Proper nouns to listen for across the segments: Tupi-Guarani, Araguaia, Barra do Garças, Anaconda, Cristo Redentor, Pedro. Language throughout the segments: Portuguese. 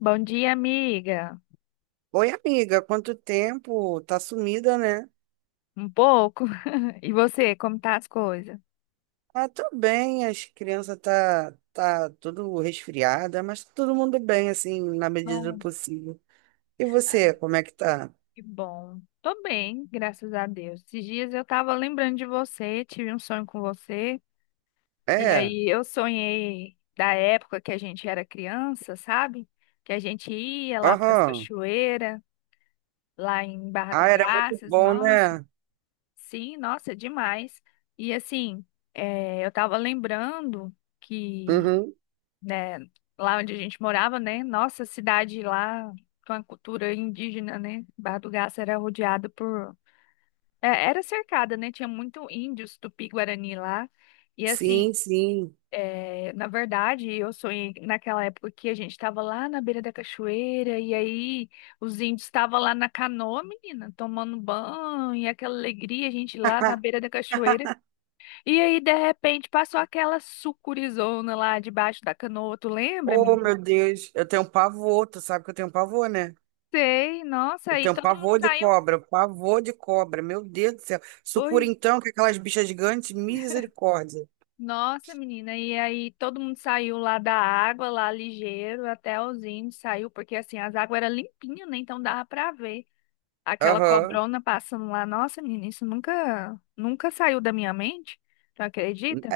Bom dia, amiga. Oi, amiga, quanto tempo? Tá sumida, né? Um pouco. E você, como tá as coisas? Ah, tô bem, as crianças tá tudo resfriada, mas tá todo mundo bem, assim, na medida do Bom. possível. E você, como é que tá? Que bom. Tô bem, graças a Deus. Esses dias eu tava lembrando de você, tive um sonho com você. E É, aí eu sonhei da época que a gente era criança, sabe? Que a gente ia lá para as aham. cachoeiras, lá em Barra do Ah, era muito Garças. bom, Nossa, né? sim, nossa, demais. E assim, eu tava lembrando que, Uhum. né, lá onde a gente morava, né? Nossa, a cidade lá com a cultura indígena, né? Barra do Garça era rodeada por, era cercada, né? Tinha muito índios Tupi-Guarani lá. E assim, Sim, sim. Na verdade, eu sonhei naquela época que a gente estava lá na beira da cachoeira e aí os índios estavam lá na canoa, menina, tomando banho e aquela alegria, a gente lá na beira da cachoeira. E aí, de repente, passou aquela sucurizona lá debaixo da canoa, tu lembra, Oh, menina? meu Deus, eu tenho um pavor, tu sabe que eu tenho um pavor, né? Sei, nossa, Eu e tenho um todo mundo pavor de saiu. cobra, um pavor de cobra, meu Deus do céu. Sucura Pois, então, que aquelas bichas gigantes, misericórdia. nossa, menina, e aí todo mundo saiu lá da água, lá ligeiro, até os índios saiu, porque assim, as águas eram limpinhas, né? Então dava pra ver aquela Aham. cobrona passando lá. Nossa, menina, isso nunca, nunca saiu da minha mente, tu acredita?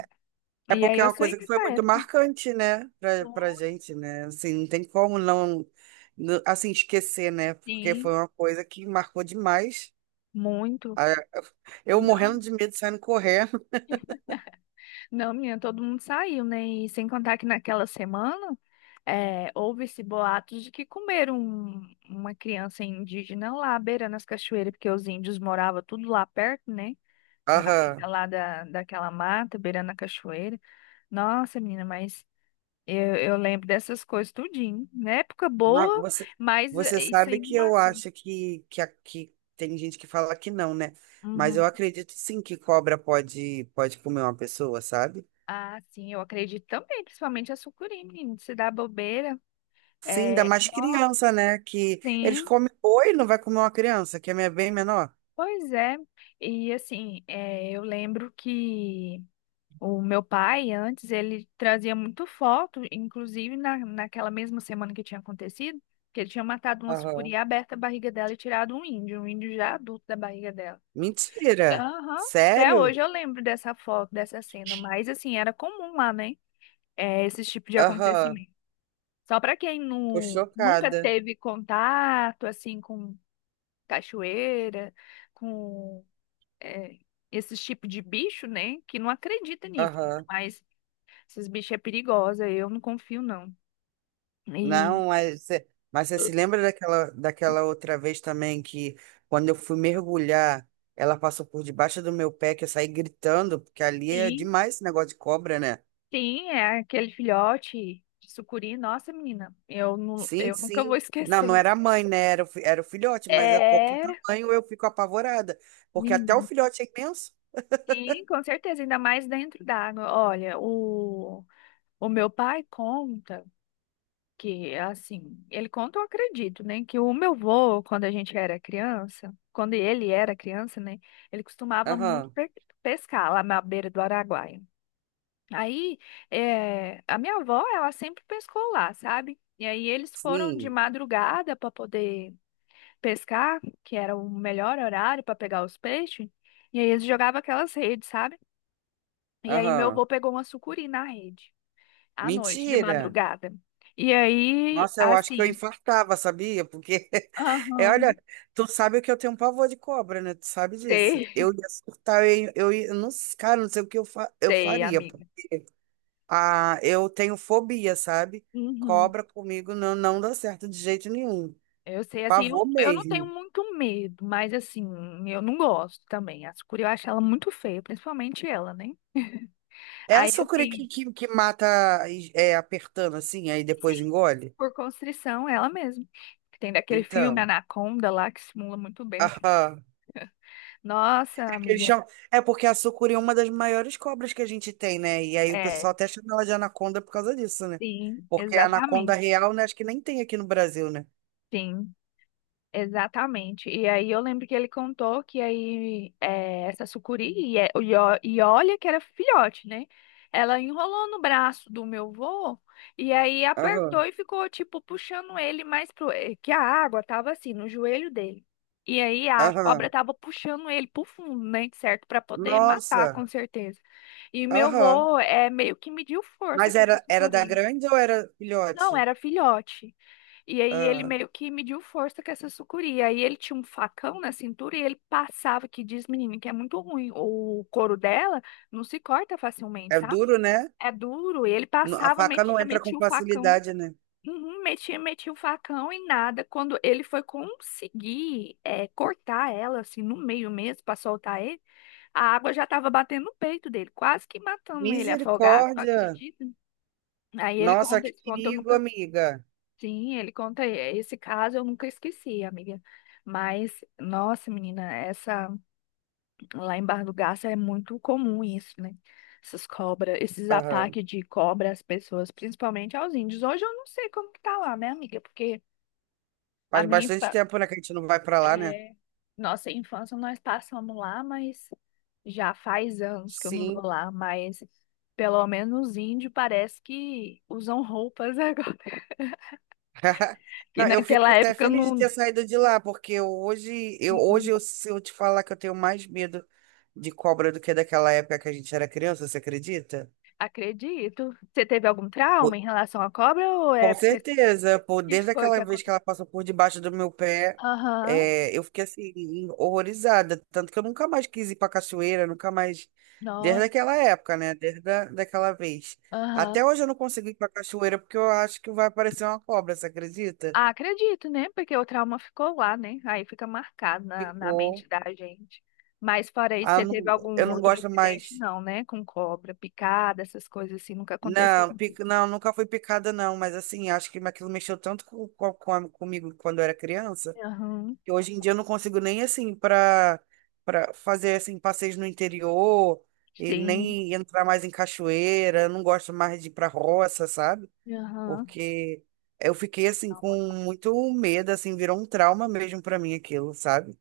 É E aí porque é eu uma saí coisa que foi dessa muito época. marcante, né, pra gente, né? Assim, não tem como assim, esquecer, né? Porque Sim, foi uma coisa que marcou demais. muito. Ah, eu morrendo Não. de medo, saindo correndo. Não, menina, todo mundo saiu, né? E sem contar que naquela semana houve-se boatos de que comeram uma criança indígena lá, beirando as cachoeiras, porque os índios moravam tudo lá perto, né? Na beira Aham. lá daquela mata, beirando a cachoeira. Nossa, menina, mas eu lembro dessas coisas tudinho. Na época Mas boa, você, mas você isso sabe aí me que eu marcou. acho que tem gente que fala que não, né? Mas Uhum. eu acredito sim que cobra pode comer uma pessoa, sabe? Ah, sim, eu acredito também, principalmente a sucuri, menino, se dá bobeira. Sim, ainda É, mais nossa, criança, né? Que eles sim. comem boi, não vai comer uma criança, que é bem menor. Pois é, e assim, eu lembro que o meu pai, antes, ele trazia muito foto, inclusive naquela mesma semana que tinha acontecido, que ele tinha matado uma Aham. sucuri, aberta a barriga dela e tirado um índio já adulto da barriga dela. Mentira! Aham, até Sério? hoje eu lembro dessa foto, dessa cena, mas assim, era comum lá, né? É, esse tipo de Aham, acontecimento. Só para quem tô nunca chocada. teve contato, assim, com cachoeira, com é, esses tipos de bicho, né? Que não acredita nisso. Aham. Mas esses bichos é perigosa, eu não confio, não. E Não, mas você se lembra daquela outra vez também que quando eu fui mergulhar, ela passou por debaixo do meu pé, que eu saí gritando, porque ali é sim, demais esse negócio de cobra, né? sim, é aquele filhote de sucuri, nossa, menina, não, Sim, eu nunca vou sim. Não, não esquecer. era a mãe, né? Era era o filhote, mas a qualquer É, tamanho eu fico apavorada, porque até o menina, filhote é imenso. sim, com certeza, ainda mais dentro d'água. Olha, o meu pai conta. Que, assim, ele conta, eu acredito, né? Que o meu avô, quando a gente era criança, quando ele era criança, né? Ele costumava muito Aham, pescar lá na beira do Araguaia. Aí, a minha avó, ela sempre pescou lá, sabe? E aí eles foram de sim, madrugada para poder pescar, que era o melhor horário para pegar os peixes. E aí eles jogavam aquelas redes, sabe? E aí meu aham. avô pegou uma sucuri na rede, à noite, de Mentira! madrugada. E aí, Nossa, eu acho que eu assim, infartava, sabia? Porque, é, olha, aham. tu sabe que eu tenho um pavor de cobra, né? Tu sabe disso. Sei, Eu ia surtar, eu, ia- Não, cara, não sei o que eu sei, faria, pô. amiga. Ah, eu tenho fobia, sabe? Uhum. Cobra comigo não dá certo de jeito nenhum. Eu sei, assim, eu, Pavor eu não tenho mesmo. muito medo, mas assim, eu não gosto também. A sucuri eu acho ela muito feia, principalmente ela, né? É a Aí, sucuri que, assim, que, que mata é, apertando assim, aí sim, depois engole? por constrição, ela mesma. Tem daquele filme Então, Anaconda lá que simula muito bem o que. aham. Nossa, É que eles amiga. chamam- é porque a sucuri é uma das maiores cobras que a gente tem, né? E aí o É, pessoal até chama ela de anaconda por causa disso, né? sim, Porque a anaconda exatamente. real, né? Acho que nem tem aqui no Brasil, né? Sim. Exatamente. E aí eu lembro que ele contou que aí essa sucuri, e olha que era filhote, né? Ela enrolou no braço do meu vô e aí apertou Aham, e ficou tipo puxando ele mais. Que a água tava assim, no joelho dele. E aí a cobra aham. tava puxando ele pro fundo, né? Certo? Pra poder matar, Nossa, com certeza. E meu aham. vô meio que mediu força Mas com essa era, era da sucuri. grande ou era Não, filhote? era filhote. E aí ele Ah, meio que mediu força com essa sucuri. Aí ele tinha um facão na cintura e ele passava, que diz, menina, que é muito ruim. O couro dela não se corta facilmente, é sabe? duro, né? É duro. E ele A passava, faca não metia, entra com metia o facão. facilidade, né? Uhum, metia o facão e nada. Quando ele foi conseguir cortar ela, assim, no meio mesmo, pra soltar ele, a água já tava batendo no peito dele, quase que matando ele afogado, não Misericórdia! acredita? Aí ele Nossa, conta que esse conto, eu perigo, nunca. amiga. Sim, ele conta esse caso, eu nunca esqueci, amiga. Mas, nossa, menina, essa lá em Barra do Garça é muito comum isso, né? Essas cobras, esses Aham. ataques de cobra às pessoas, principalmente aos índios. Hoje eu não sei como que tá lá, né, amiga? Porque a Faz minha bastante infa... tempo, né, que a gente não vai pra lá, né? é, nossa infância nós passamos lá, mas já faz anos que eu não vou Sim. lá, mas pelo menos os índios parece que usam roupas agora, que Não, eu naquela fico até época feliz de ter não. saído de lá, porque hoje eu, se eu te falar que eu tenho mais medo de cobra do que daquela época que a gente era criança, você acredita? Acredito. Você teve algum Pô, trauma em relação à cobra ou é com porque o certeza, pô, que que desde foi aquela que vez que aconteceu? ela passou por debaixo do meu pé, Aham, é, eu fiquei assim, horrorizada. Tanto que eu nunca mais quis ir pra cachoeira, nunca mais. Desde nossa, aquela época, né? Daquela vez. aham. Até hoje eu não consigo ir pra cachoeira porque eu acho que vai aparecer uma cobra, você acredita? Ah, acredito, né? Porque o trauma ficou lá, né? Aí fica marcado na mente Ficou. da gente. Mas fora isso, você teve Eu algum não outro gosto incidente? mais. Não, né? Com cobra, picada, essas coisas assim, nunca aconteceu Não, contigo. Não, nunca fui picada, não. Mas assim, acho que aquilo mexeu tanto comigo quando eu era criança, Aham, que hoje em dia eu não consigo nem assim para fazer assim passeios no interior e sim. nem entrar mais em cachoeira. Eu não gosto mais de ir pra roça, sabe? Aham. Porque eu fiquei assim com muito medo, assim, virou um trauma mesmo pra mim aquilo, sabe?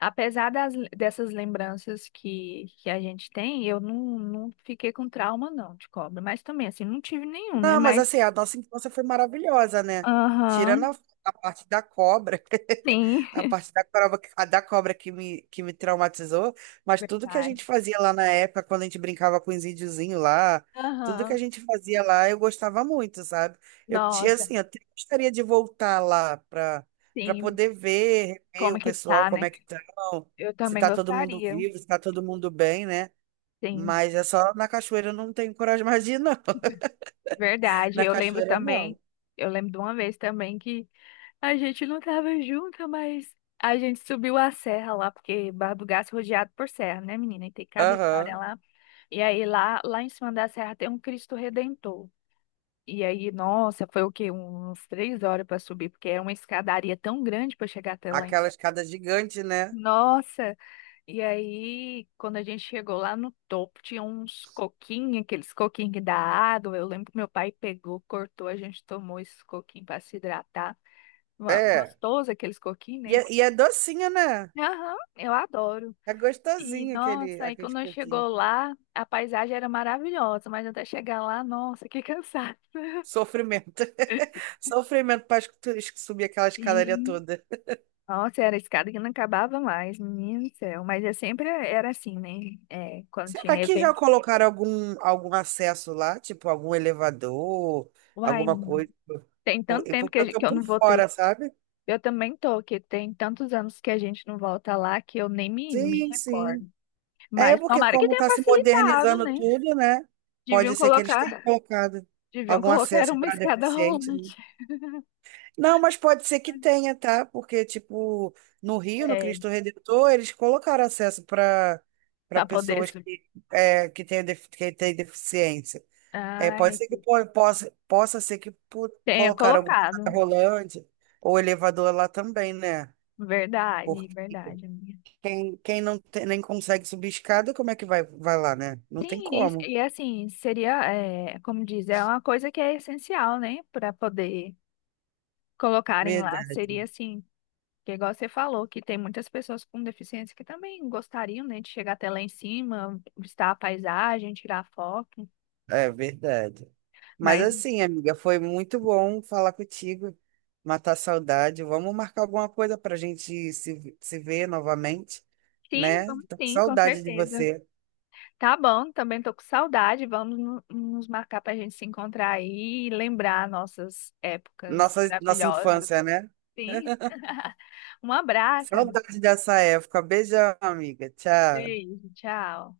Apesar das, dessas lembranças que a gente tem, eu não fiquei com trauma, não, de cobra. Mas também, assim, não tive nenhum, né? Não, mas Mas, assim, a nossa infância foi maravilhosa, né? Tirando aham, a, a parte da cobra, sim. a parte da cobra, a da cobra que me traumatizou, mas tudo que a Verdade. gente fazia lá na época, quando a gente brincava com os índiozinhos lá, tudo que a Aham, gente fazia lá, eu gostava muito, sabe? Eu tinha, nossa, assim, eu até gostaria de voltar lá para sim. poder ver, rever Como o que pessoal, tá, como né? é que estão, Eu se também tá todo mundo gostaria, vivo, se tá todo mundo bem, né? sim. Mas é só na cachoeira eu não tenho coragem mais de ir, não. Verdade. Na Eu lembro cachoeira, também, não. eu lembro de uma vez também que a gente não tava junta, mas a gente subiu a serra lá, porque Barra do Gás é rodeado por serra, né, menina? E tem cada história Aham. lá. E aí lá em cima da serra tem um Cristo Redentor. E aí, nossa, foi o quê? Uns 3 horas para subir, porque é uma escadaria tão grande para chegar até lá em Aquela cima. escada gigante, né? Nossa, e aí quando a gente chegou lá no topo, tinha uns coquinhos, aqueles coquinhos que dá água. Eu lembro que meu pai pegou, cortou, a gente tomou esses coquinhos para se hidratar. É. Gostoso aqueles coquinhos, E né? É docinho, né? Aham, eu adoro. É E gostosinho aquele, nossa, aí aquele quando pouquinho. chegou lá, a paisagem era maravilhosa, mas até chegar lá, nossa, que cansado. Sofrimento. Sofrimento para subir aquela escadaria Sim. toda. Nossa, era escada que não acabava mais, menino do céu. Mas eu sempre era assim, né? É, quando Será tinha que já evento. colocaram algum acesso lá? Tipo, algum elevador, Uai, alguma coisa? tem tanto tempo que, Porque eu tô que eu por não fora, voltei. sabe? Eu também tô, que tem tantos anos que a gente não volta lá que eu nem me Sim, sim. recordo. É Mas porque tomara que como tenha tá se facilitado, modernizando né? tudo, né? Pode Deviam ser que eles colocar, tenham colocado deviam algum colocar acesso uma para escada deficiente, né? rolante. Não, mas pode ser que tenha, tá? Porque, tipo, no Rio, no É, Cristo Redentor, eles colocaram acesso para pra poder pessoas subir. que, é, que têm deficiência. É, pode ser que possa ser que Tenha colocaram algum colocado. cadeira rolante ou elevador lá também, né? Verdade, Porque verdade, amiga. quem nem consegue subir escada, como é que vai lá, né? Não tem Sim, e, como. e assim, seria, como diz, é uma coisa que é essencial, né, para poder colocarem lá. Verdade. Seria assim, que igual você falou, que tem muitas pessoas com deficiência que também gostariam, né, de chegar até lá em cima, visitar a paisagem, tirar foto. É verdade. Mas Mas assim, amiga, foi muito bom falar contigo, matar a saudade. Vamos marcar alguma coisa para a gente se ver novamente, sim, né? vamos Tô com sim, com saudade de certeza. você. Tá bom, também tô com saudade. Vamos nos marcar para a gente se encontrar aí e lembrar nossas épocas Nossa, nossa maravilhosas. infância, né? Sim. Um abraço, amigo. Saudade dessa época. Beijão, amiga. Tchau. Beijo, tchau.